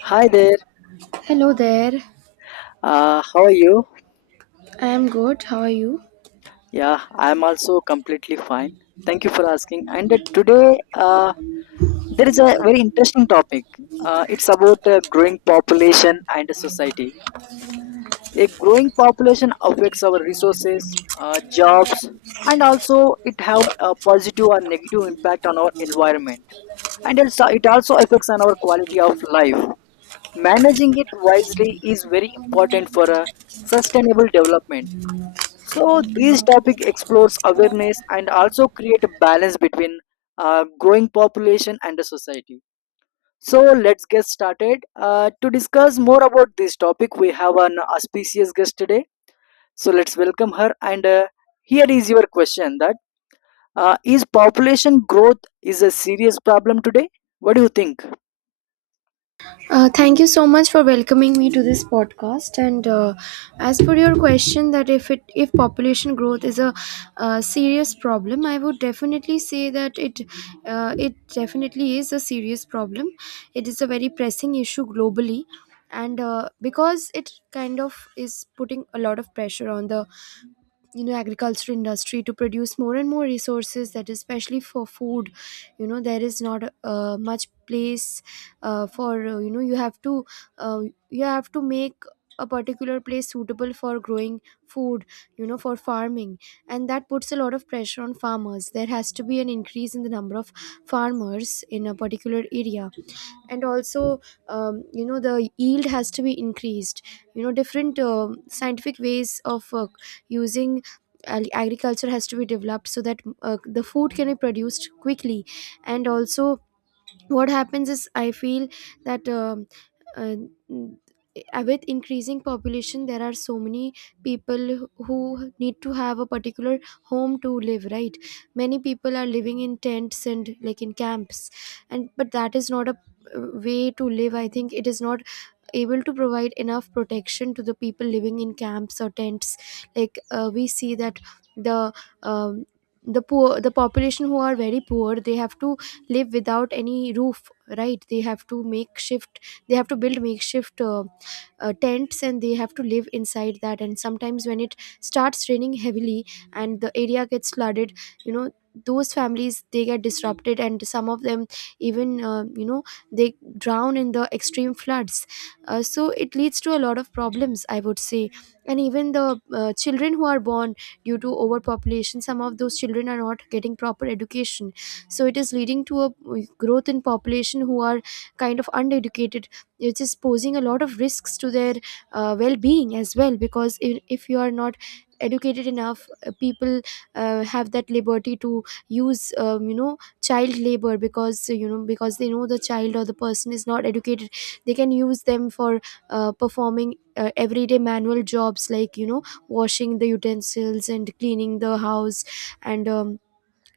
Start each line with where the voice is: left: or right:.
left: Hi there.
right: Hello there.
left: How are you?
right: I am good. How are you?
left: Yeah, I'm also completely fine. Thank you for asking. And today, there is a very interesting topic. It's about growing population and society. A growing population affects our resources, jobs, and also it have a positive or negative impact on our environment. And also, it also affects on our quality of life. Managing it wisely is very important for a sustainable development. So this topic explores awareness and also create a balance between growing population and the society. So let's get started. To discuss more about this topic, we have an auspicious guest today. So let's welcome her. And here is your question: that is population growth is a serious problem today? What do you think?
right: Thank you so much for welcoming me to this podcast. And as per your question, that if population growth is a serious problem, I would definitely say that it definitely is a serious problem. It is a very pressing issue globally, and because it kind of is putting a lot of pressure on the agriculture industry to produce more and more resources, that especially for food. There is not much place for, uh, you have to make a particular place suitable for growing food, for farming. And that puts a lot of pressure on farmers. There has to be an increase in the number of farmers in a particular area, and also, the yield has to be increased. Different scientific ways of using agriculture has to be developed so that the food can be produced quickly. And also, what happens is, I feel that, uh, n- with increasing population there are so many people who need to have a particular home to live, right? Many people are living in tents and like in camps, and but that is not a way to live. I think it is not able to provide enough protection to the people living in camps or tents. Like, we see that the um, the poor, the population who are very poor, they have to live without any roof, right? They have to build makeshift tents, and they have to live inside that, and sometimes when it starts raining heavily and the area gets flooded, you know those families, they get disrupted, and some of them even, they drown in the extreme floods. So it leads to a lot of problems, I would say. And even the children who are born due to overpopulation, some of those children are not getting proper education, so it is leading to a growth in population who are kind of uneducated, which is posing a lot of risks to their well-being as well, because if you are not educated enough, people have that liberty to use child labor, because because they know the child or the person is not educated, they can use them for performing everyday manual jobs, like, washing the utensils and cleaning the house, and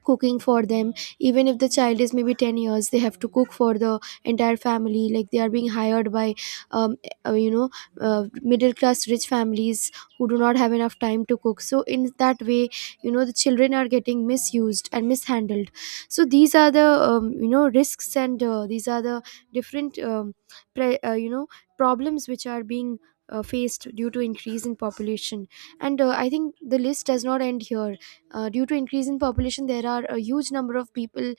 right: cooking for them. Even if the child is maybe 10 years, they have to cook for the entire family, like they are being hired by um, uh, you know middle class rich families who do not have enough time to cook, so in that way, the children are getting misused and mishandled. So these are the risks, and these are the different pre- uh, you know problems which are being faced due to increase in population. And I think the list does not end here. Due to increase in population there are a huge number of people,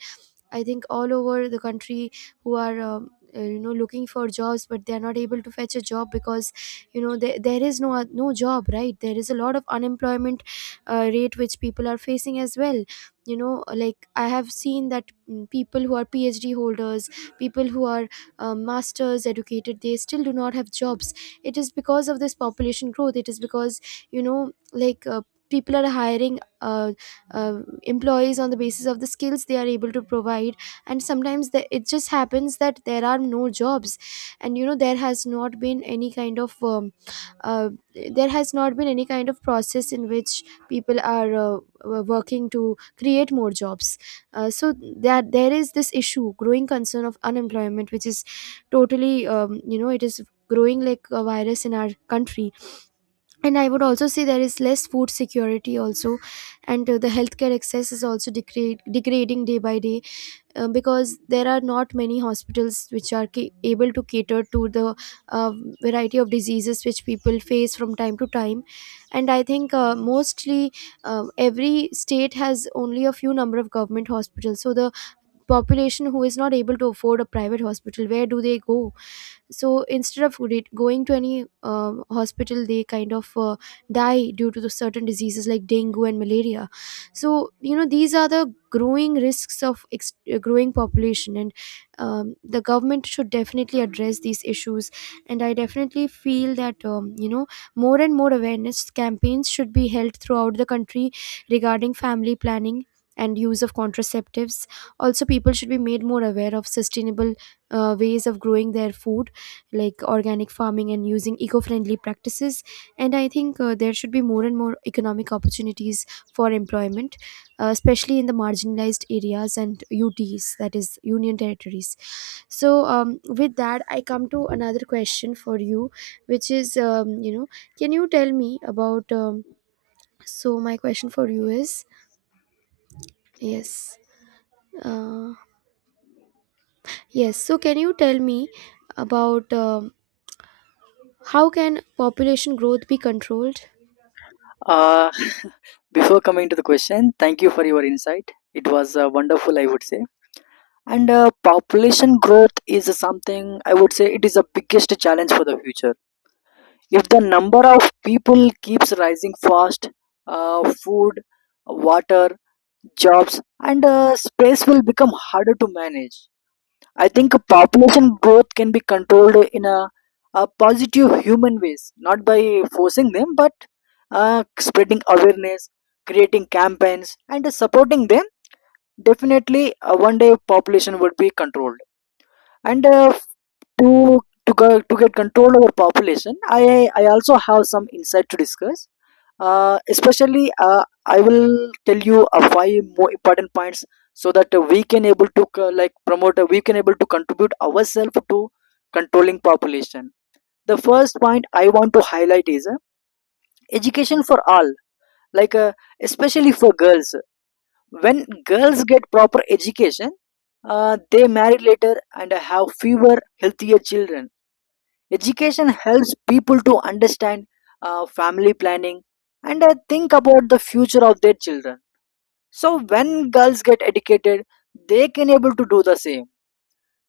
right: I think all over the country, who are looking for jobs but they are not able to fetch a job, because, there is no job, right? There is a lot of unemployment rate which people are facing as well. Like, I have seen that, people who are PhD holders, people who are masters educated, they still do not have jobs. It is because of this population growth. It is because, like, people are hiring employees on the basis of the skills they are able to provide. And sometimes it just happens that there are no jobs, and uh, there has not been any kind of process in which people are working to create more jobs, so that there is this issue, growing concern of unemployment, which is totally, it is growing like a virus in our country. And I would also say there is less food security also, and the healthcare access is also degrading day by day, because there are not many hospitals which are able to cater to the uh, variety of diseases which people face from time to time. And I think, mostly every state has only a few number of government hospitals, so the population who is not able to afford a private hospital, where do they go? So instead of going to any hospital, they kind of die due to the certain diseases like dengue and malaria. So, these are the growing risks of growing population, and the government should definitely address these issues. And I definitely feel that, more and more awareness campaigns should be held throughout the country regarding family planning and use of contraceptives. Also, people should be made more aware of sustainable ways of growing their food, like organic farming and using eco-friendly practices. And I think, there should be more and more economic opportunities for employment, especially in the marginalized areas and UTs, that is, union territories. So, with that I come to another question for you, which is, can you tell me about, so my question for you is, yes, uh, yes, so can you tell me about, how can population growth be controlled?
left: Uh, Before coming to the question, thank you for your insight. It was wonderful, I would say. And population growth is something I would say it is the biggest challenge for the future. If the number of people keeps rising fast, food, water, jobs, and space will become harder to manage. I think population growth can be controlled in a positive human ways, not by forcing them, but spreading awareness, creating campaigns, and supporting them. Definitely, one day population would be controlled. And to to get control over population, I also have some insight to discuss. Especially, I will tell you five more important points, so that, we can able to contribute ourselves to controlling population. The first point I want to highlight is education for all, like, especially for girls. When girls get proper education, they marry later and have fewer, healthier children. Education helps people to understand family planning and think about the future of their children. So when girls get educated, they can able to do the same.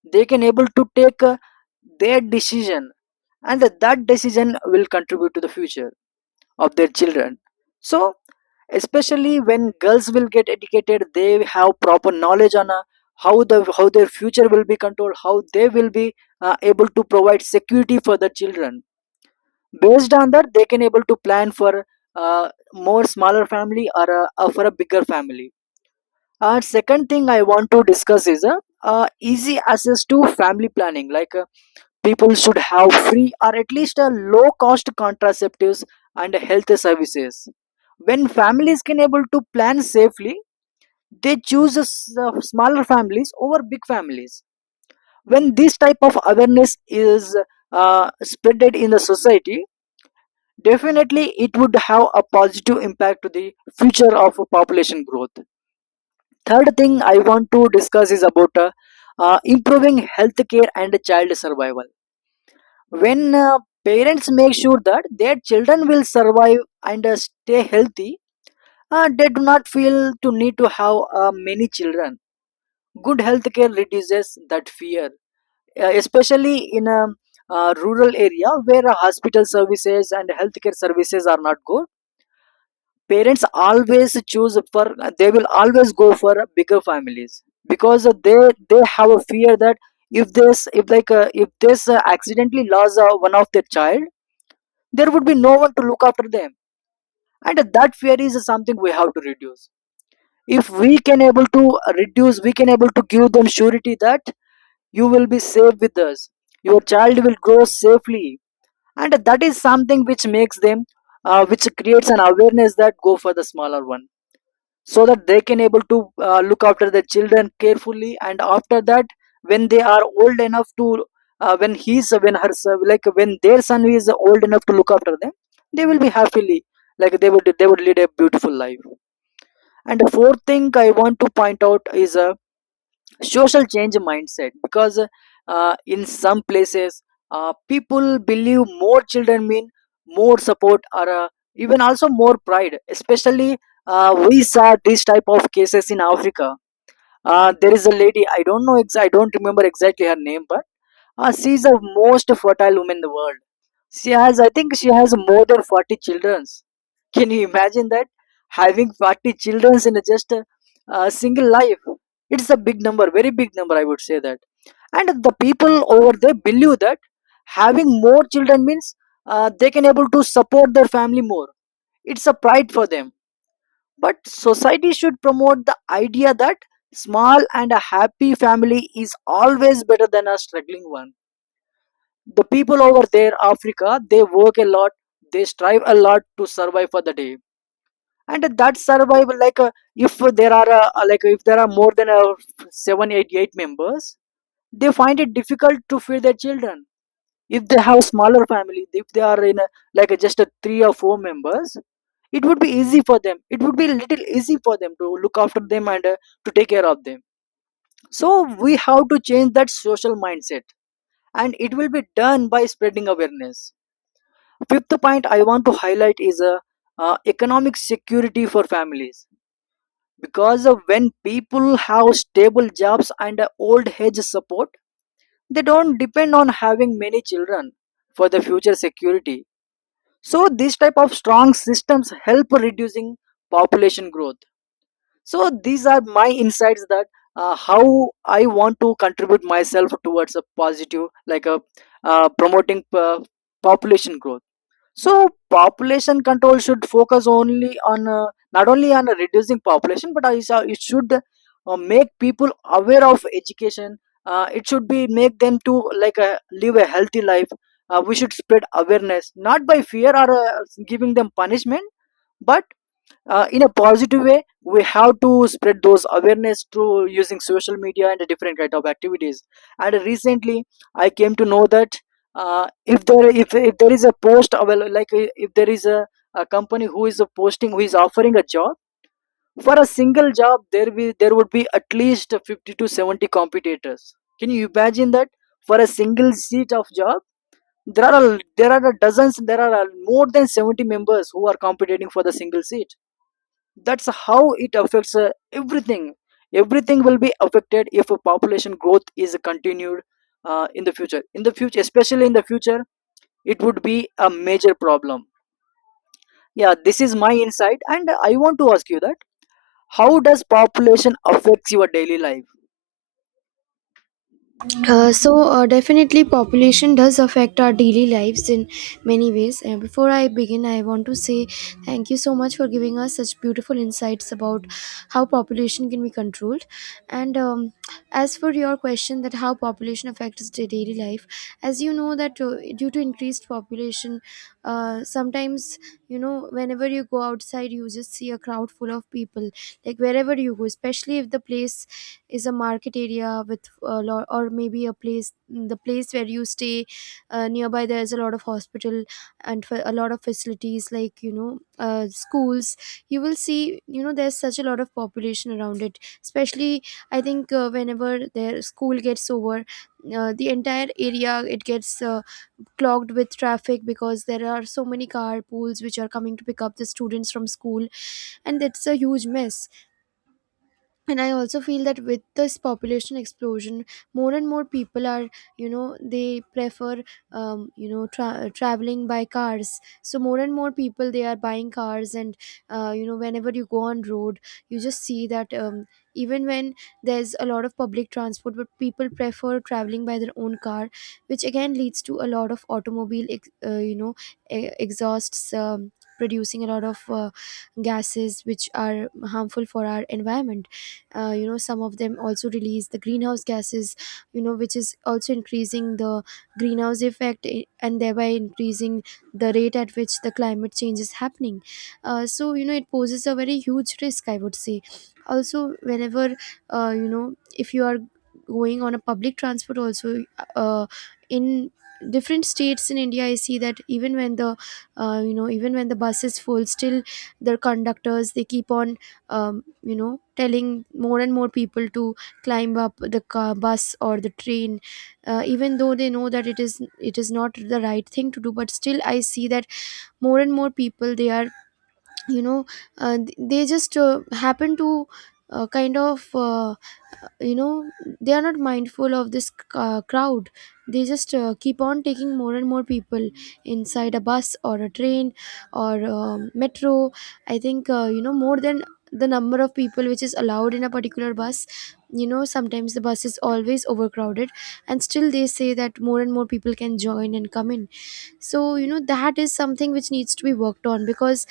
left: They can able to take their decision, and that decision will contribute to the future of their children. So especially when girls will get educated, they have proper knowledge on how their future will be controlled, how they will be able to provide security for the children. Based on that, they can able to plan for more smaller family, or for a bigger family. Second thing I want to discuss is easy access to family planning. Like, people should have free or at least low cost contraceptives and health services. When families can able to plan safely, they choose smaller families over big families. When this type of awareness is spreaded in the society, definitely it would have a positive impact to the future of population growth. Third thing I want to discuss is about improving healthcare and child survival. When parents make sure that their children will survive and stay healthy, they do not feel to need to have many children. Good healthcare reduces that fear, especially in a rural area where hospital services and healthcare services are not good. Parents always choose for, they will always go for bigger families, because they have a fear that if this accidentally lost one of their child, there would be no one to look after them, and that fear is something we have to reduce. If we can able to reduce, we can able to give them surety that you will be safe with us. Your child will grow safely, and that is something which makes them, which creates an awareness, that go for the smaller one so that they can able to look after their children carefully. And after that, when they are old enough to, when he's when her like when their son is old enough to look after them, they will be happily, like, they would lead a beautiful life. And the fourth thing I want to point out is social change mindset, because in some places, people believe more children mean more support, or even also more pride. Especially, we saw this type of cases in Africa. There is a lady, I don't know, I don't remember exactly her name, but she is the most fertile woman in the world. She has, I think she has more than 40 children. Can you imagine that? Having 40 children in just a single life. It's a big number, very big number, I would say that. And the people over there believe that having more children means they can able to support their family more. It's a pride for them. But society should promote the idea that small and a happy family is always better than a struggling one. The people over there, Africa, they work a lot, they strive a lot to survive for the day. And that survival, like, if there are more than seven eight members, they find it difficult to feed their children. If they have smaller family, if they are in a, like a, just a three or four members, it would be easy for them. It would be a little easy for them to look after them and to take care of them. So we have to change that social mindset, and it will be done by spreading awareness. Fifth point I want to highlight is economic security for families, because of when people have stable jobs and a old age support, they don't depend on having many children for the future security. So these type of strong systems help reducing population growth. So these are my insights, that how I want to contribute myself towards a positive, like a, promoting, population growth. So population control should focus only on, not only on reducing population, but also it should make people aware of education. It should be make them to, like, live a healthy life. We should spread awareness, not by fear or giving them punishment, but in a positive way we have to spread those awareness through using social media and different kind of activities. And recently I came to know that, if there is a post like, if there is a company who is posting, who is offering a job, for a single job there would be at least 50 to 70 competitors. Can you imagine that? For a single seat of job, there are a dozens, more than 70 members who are competing for the single seat. That's how it affects everything. Everything will be affected if a population growth is continued. In the future, especially in the future, it would be a major problem. Yeah, this is my insight, and I want to ask you that, how does population affects your daily life?
right: Definitely population does affect our daily lives in many ways, and before I begin I want to say thank you so much for giving us such beautiful insights about how population can be controlled. And as for your question, that how population affects the daily life, as you know that, due to increased population, sometimes, whenever you go outside, you just see a crowd full of people. Like wherever you go, especially if the place is a market area with a lot, or maybe a place the place where you stay, nearby there's a lot of hospital, and for a lot of facilities, like, schools. You will see, there's such a lot of population around it, especially, I think, whenever their school gets over, the entire area, it gets clogged with traffic because there are so many car pools which are coming to pick up the students from school, and it's a huge mess. And I also feel that with this population explosion, more and more people are, they prefer, traveling by cars. So more and more people, they are buying cars, and, whenever you go on road, you just see that, even when there's a lot of public transport, but people prefer traveling by their own car, which again leads to a lot of automobile exhausts, producing a lot of gases which are harmful for our environment. Some of them also release the greenhouse gases, which is also increasing the greenhouse effect, and thereby increasing the rate at which the climate change is happening. So, it poses a very huge risk, I would say. Also, whenever, if you are going on a public transport also, uh, in different states in India, I see that, even when the bus is full, still the conductors, they keep on, telling more and more people to climb up the car, bus or the train, Even though they know that it is not the right thing to do, but still I see that more and more people, they are, you know they just happen to, uh, kind of uh, uh, you know they are not mindful of this crowd. They just keep on taking more and more people inside a bus or a train or metro. I think, more than the number of people which is allowed in a particular bus, sometimes the bus is always overcrowded, and still they say that more and more people can join and come in. So, that is something which needs to be worked on, because,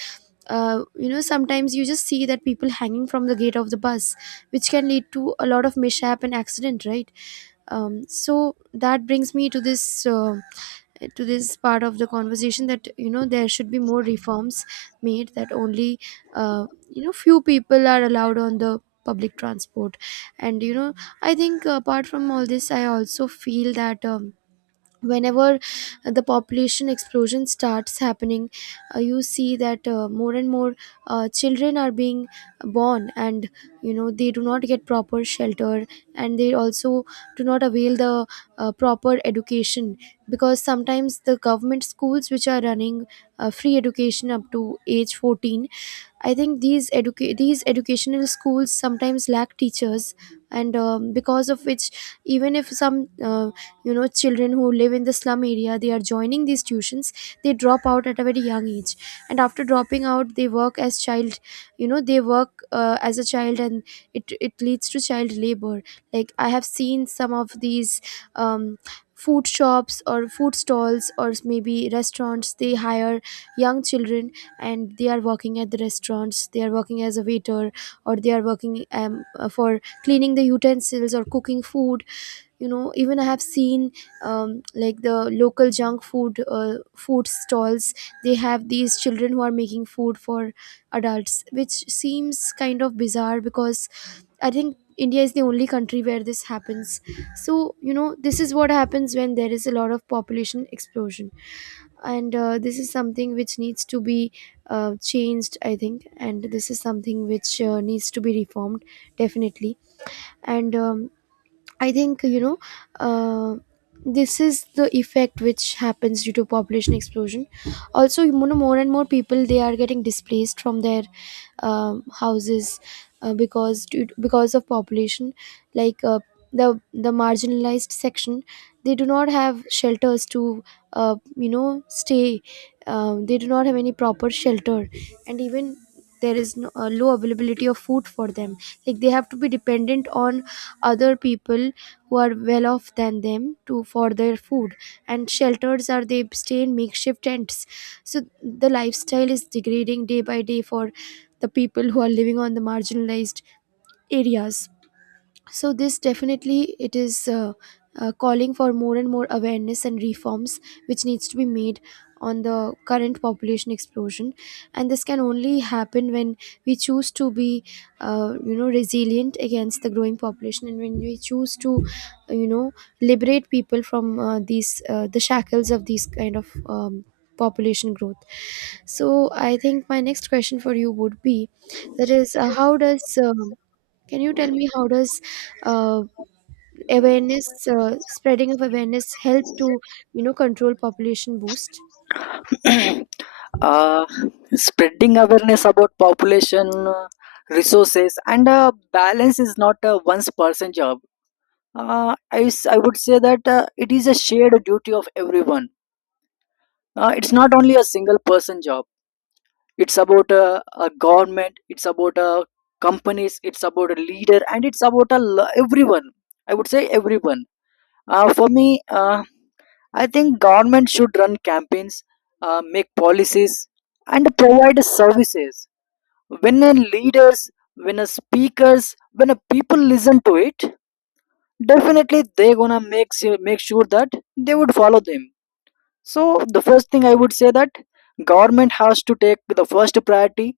right: sometimes you just see that people hanging from the gate of the bus, which can lead to a lot of mishap and accident, right? So that brings me to this part of the conversation, that, there should be more Reforms made that only you know few people are allowed on the public transport. And you know I think apart from all this I also feel that whenever the population explosion starts happening, you see that more and more children are being born, and you know they do not get proper shelter, and they also do not avail the proper education, because sometimes the government schools which are running free education up to age 14, I think these educational schools sometimes lack teachers, and because of which, even if some you know children who live in the slum area they are joining these tuitions, they drop out at a very young age, and after dropping out, they work as child, you know they work as a child, and it leads to child labor. Like I have seen some of these. Um, Food shops or food stalls or maybe restaurants they hire young children, and they are working at the restaurants, they are working as a waiter, or they are working for cleaning the utensils or cooking food. You know even I have seen, like the local junk food food stalls, they have these children who are making food for adults, which seems kind of bizarre, because I think India is the only country where this happens. So, you know, this is what happens when there is a lot of population explosion. And this is something which needs to be changed, I think. And this is something which needs to be reformed, definitely. And I think you know uh, this is the effect which happens due to population explosion. Also, you know, more and more people they are getting displaced from their houses, because of population. Like the marginalized section, they do not have shelters to you know stay. They do not have any proper shelter, and even there is no, low availability of food for them. Like they have to be dependent on other people who are well off than them to for their food, and shelters are they stay in makeshift tents. So the lifestyle is degrading day by day for the people who are living on the marginalized areas. So this definitely it is calling for more and more awareness and reforms which needs to be made on the current population explosion. And this can only happen when we choose to be you know resilient against the growing population, and when we choose to you know liberate people from these the shackles of these kind of population growth. So I think my next question for you would be that is, how does can you tell me how does uh, awareness spreading of awareness help to you know control population boost?
left: uh, Spreading awareness about population, uh, resources, and balance is not a one person job. I would say that it is a shared duty of everyone. It's not only a single person job. It's about a government, it's about a companies, it's about a leader, and it's about everyone. I would say everyone. For me, I think government should run campaigns, make policies, and provide services. When a leaders, when a speakers, when a people listen to it, definitely they gonna make sure that they would follow them. So the first thing I would say that government has to take the first priority,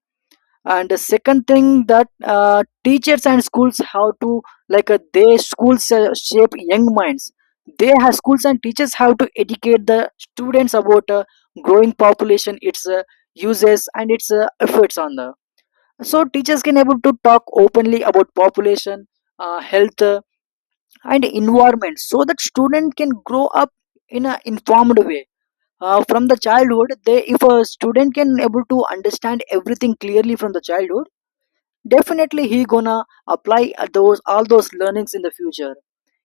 left: and the second thing that teachers and schools how to, like, they schools, shape young minds. They have schools and teachers have to educate the students about growing population, its uses and its efforts on the. So teachers can able to talk openly about population, health, and environment, so that student can grow up in an informed way. From the childhood, they if a student can able to understand everything clearly from the childhood, definitely he gonna apply those all those learnings in the future.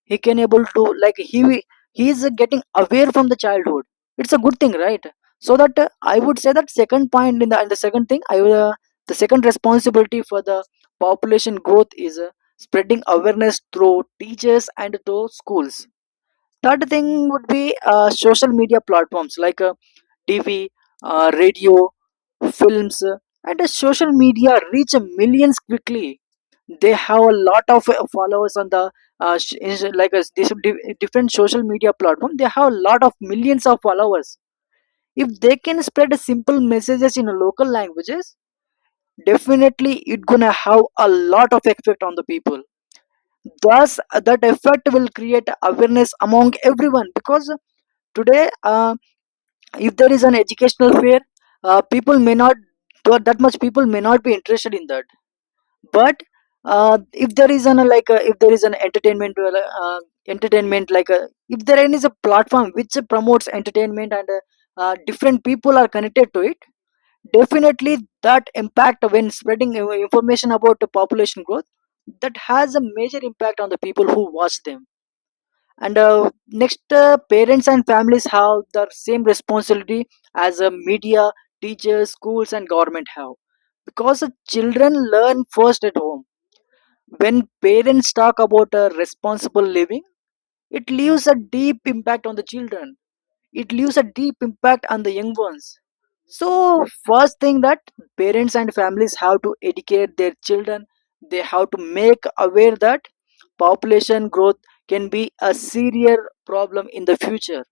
left: He can able to, like, he is getting aware from the childhood. It's a good thing, right? So that, I would say that second point in the, and the second thing I will, the second responsibility for the population growth is spreading awareness through teachers and through schools. Third thing would be social media platforms like, TV, radio, films, and social media reach millions quickly. They have a lot of followers on the different social media platform. They have a lot of millions of followers. If they can spread simple messages in local languages, definitely it gonna have a lot of effect on the people. Thus, that effect will create awareness among everyone. Because today, if there is an educational fair, people may not that much people may not be interested in that. But if there is an like if there is an entertainment uh, uh, entertainment like uh, if there is a platform which promotes entertainment, and different people are connected to it, definitely that impact when spreading information about the population growth, that has a major impact on the people who watch them. And next, parents and families have the same responsibility as media, teachers, schools and government have, because the children learn first at home. When parents talk about responsible living, it leaves a deep impact on the children, it leaves a deep impact on the young ones. So, first thing, that parents and families have to educate their children, they have to make aware that population growth can be a serious problem in the future.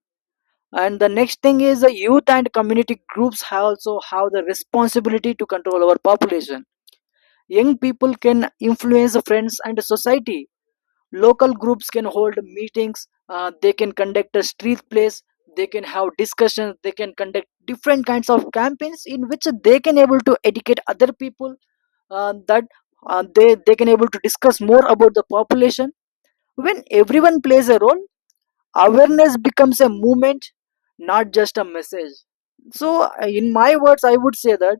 left: And the next thing is the youth and community groups have also have the responsibility to control our population. Young people can influence friends and society. Local groups can hold meetings, they can conduct a street plays, they can have discussions, they can conduct different kinds of campaigns in which they can able to educate other people, that they can able to discuss more about the population. When everyone plays a role, awareness becomes a movement, not just a message. So in my words, I would say that,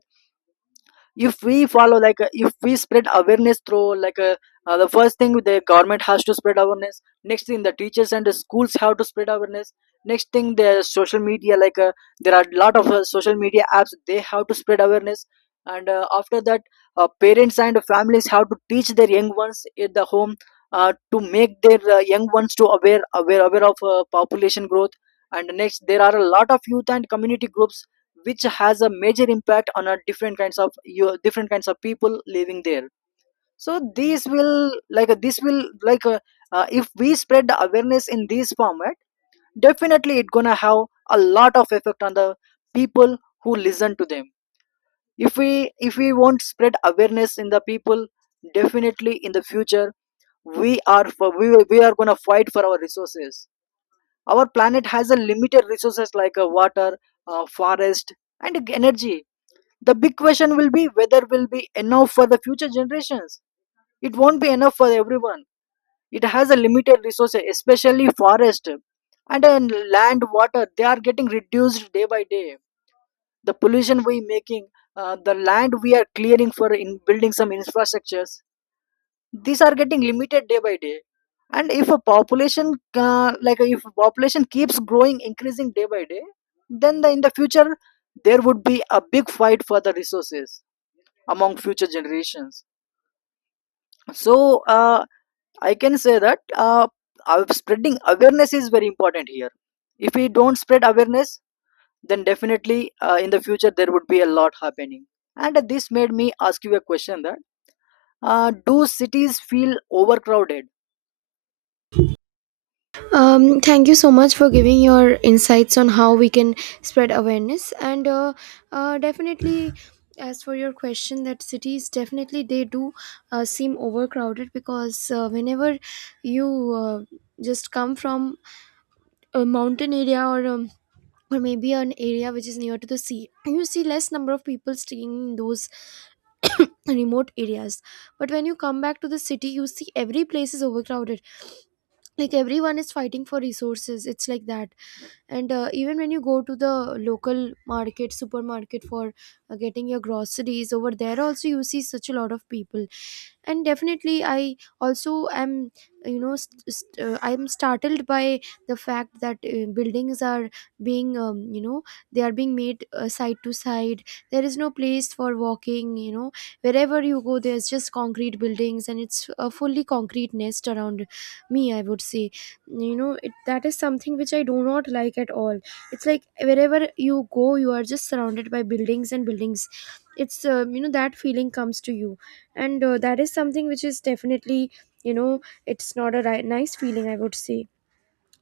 left: if we spread awareness through the first thing, the government has to spread awareness. Next thing, the teachers and the schools have to spread awareness. Next thing, the social media, there are a lot of social media apps, they have to spread awareness. And after that, parents and families have to teach their young ones in the home, to make their young ones to aware aware aware of population growth. And next, there are a lot of youth and community groups which has a major impact on a different kinds of you different kinds of people living there. So these will like this will like if we spread the awareness in this format, definitely it's gonna have a lot of effect on the people who listen to them. If we, if we won't spread awareness in the people, definitely in the future we are we are gonna fight for our resources. Our planet has a limited resources, like water, forest and energy. The big question will be whether will be enough for the future generations. It won't be enough for everyone. It has a limited resources, especially forest and land, water. They are getting reduced day by day. The pollution we making, the land we are clearing for in building some infrastructures. These are getting limited day by day. And if a population if a population keeps growing, increasing day by day, then in the future there would be a big fight for the resources among future generations. So uh, I can say that uh, spreading awareness is very important here. If we don't spread awareness, then definitely in the future there would be a lot happening. And this made me ask you a question, that do cities feel overcrowded?
right: Thank you so much for giving your insights on how we can spread awareness. And definitely, as for your question, that cities definitely they do seem overcrowded, because whenever you just come from a mountain area, or maybe an area which is near to the sea, you see less number of people staying in those remote areas. But when you come back to the city, you see every place is overcrowded. Like everyone is fighting for resources. It's like that. And even when you go to the local market supermarket for getting your groceries, over there also you see such a lot of people. And definitely I also am you know I'm startled by the fact that buildings are being you know they are being made side to side, there is no place for walking, you know wherever you go there's just concrete buildings, and it's a fully concrete nest around me, I would say. You know it, that is something which I do not like at all. It's like wherever you go you are just surrounded by buildings and buildings. It's you know that feeling comes to you. And that is something which is definitely you know it's not a nice feeling, I would say.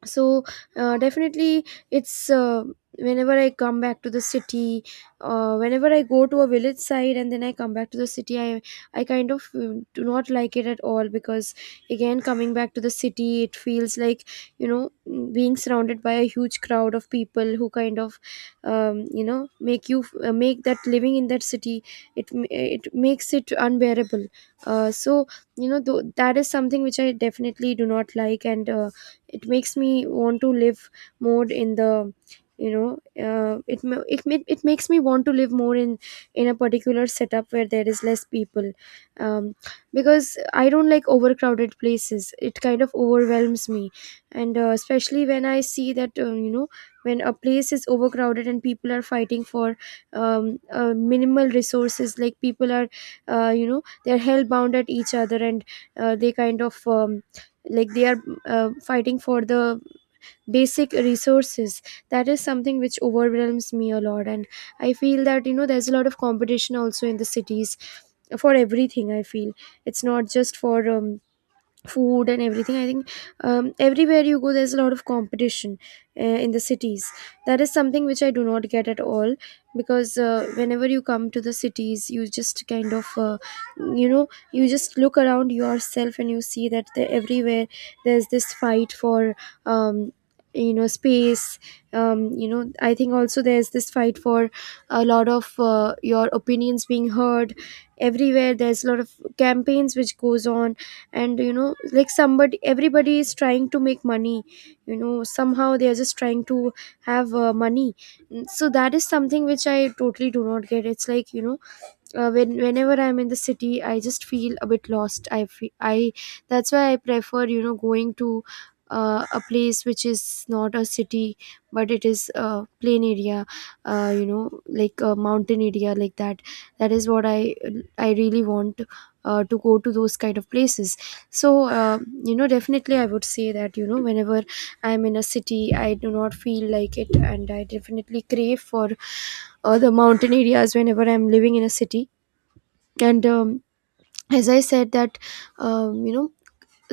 right: So definitely it's whenever I come back to the city, whenever I go to a village side and then I come back to the city, I kind of do not like it at all, because again coming back to the city it feels like you know mm, being surrounded by a huge crowd of people who kind of you know make you make that living in that city, it makes it unbearable. So you know that is something which I definitely do not like. And it makes me want to live more in the you know it makes me want to live more in a particular setup where there is less people. um, because I don't like overcrowded places, it kind of overwhelms me. And especially when I see that you know when a place is overcrowded and people are fighting for minimal resources, like people are you know they're hell bound at each other, and they kind of like they are fighting for the basic resources, that is something which overwhelms me a lot. And I feel that you know there's a lot of competition also in the cities for everything, I feel. It's not just for food and everything, I think. Everywhere you go there's a lot of competition in the cities. That is something which I do not get at all, because whenever you come to the cities you just kind of you know you just look around yourself and you see that the, everywhere there's this fight for um, you know space. You know I think also there's this fight for a lot of your opinions being heard. Everywhere there's a lot of campaigns which goes on. And you know like somebody everybody is trying to make money. You know somehow they are just trying to have money. Mm, so that is something which I totally do not get. It's like you know whenever I'm in the city I just feel a bit lost. I feel I That's why I prefer you know going to a place which is not a city but it is a plain area, you know like a mountain area like that. That is what I really want to go to those kind of places. So you know definitely I would say that you know whenever I'm in a city I do not feel like it, and I definitely crave for the mountain areas whenever I'm living in a city. And as I said that you know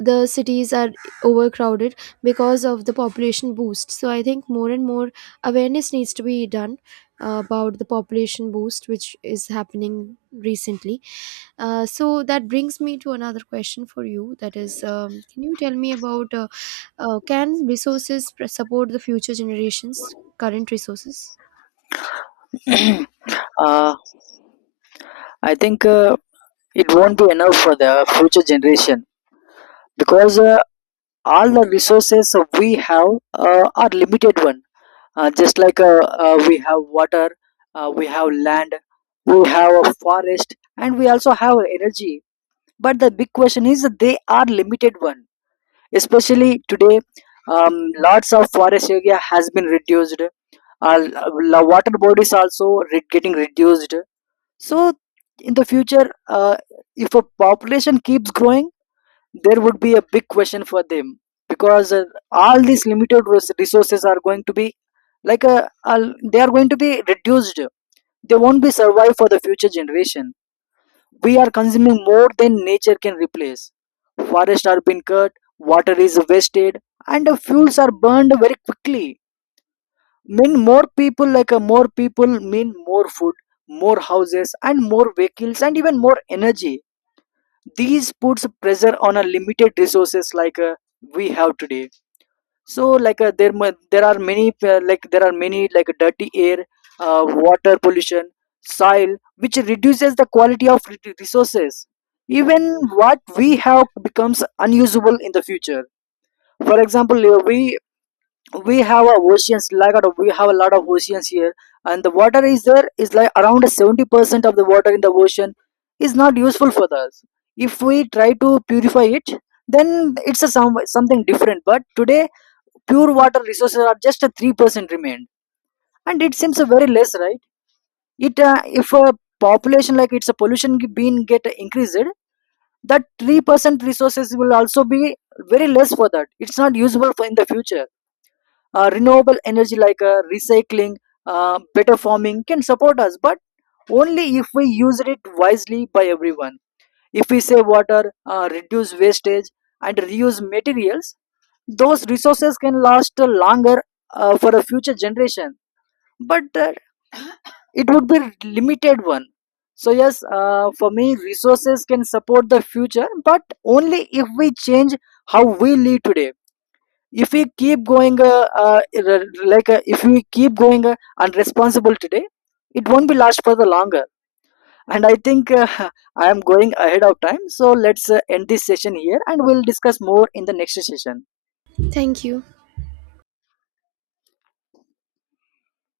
right: the cities are overcrowded because of the population boost, so I think more and more awareness needs to be done about the population boost which is happening recently. So that brings me to another question for you, that is can you tell me about can resources support the future generations current resources.
left: uh, I think it won't be enough for the future generation, because all the resources we have are limited one. Just like We have water, we have land, we have a forest and we also have energy. But the big question is that they are limited one. Especially today, um, lots of forest area has been reduced. uh, Water bodies also getting reduced. So in the future, if a population keeps growing, there would be a big question for them. Because all these limited resources are going to be they are going to be reduced. They won't be survive for the future generation. We are consuming more than nature can replace. Forests are being cut, water is wasted, and the fuels are burned very quickly. Mean more people, like a more people mean more food, more houses and more vehicles and even more energy. These puts pressure on a limited resources like we have today. So there are many there are many like dirty air, water pollution, soil, which reduces the quality of resources. Even what we have becomes unusable in the future. For example, we have a oceans, like out we have a lot of oceans here. And the water is there is like around 70% of the water in the ocean is not useful for us. If we try to purify it, then it's a some, something different. But today pure water resources are just a 3% remained. And it seems a very less, right? it If a population like it's a being get increased, that 3% resources will also be very less for that, it's not usable for in the future. Renewable energy, like recycling, better farming can support us, but only if we use it wisely by everyone. If we save water, reduce wastage, and reuse materials, those resources can last longer for a future generation. But it would be limited one. So yes, for me, resources can support the future, but only if we change how we live today. If we keep going if we keep going unresponsible today, it won't be last for the longer. And I think I am going ahead of time, so let's end this session here and we'll discuss more in the next session.
right: Thank you.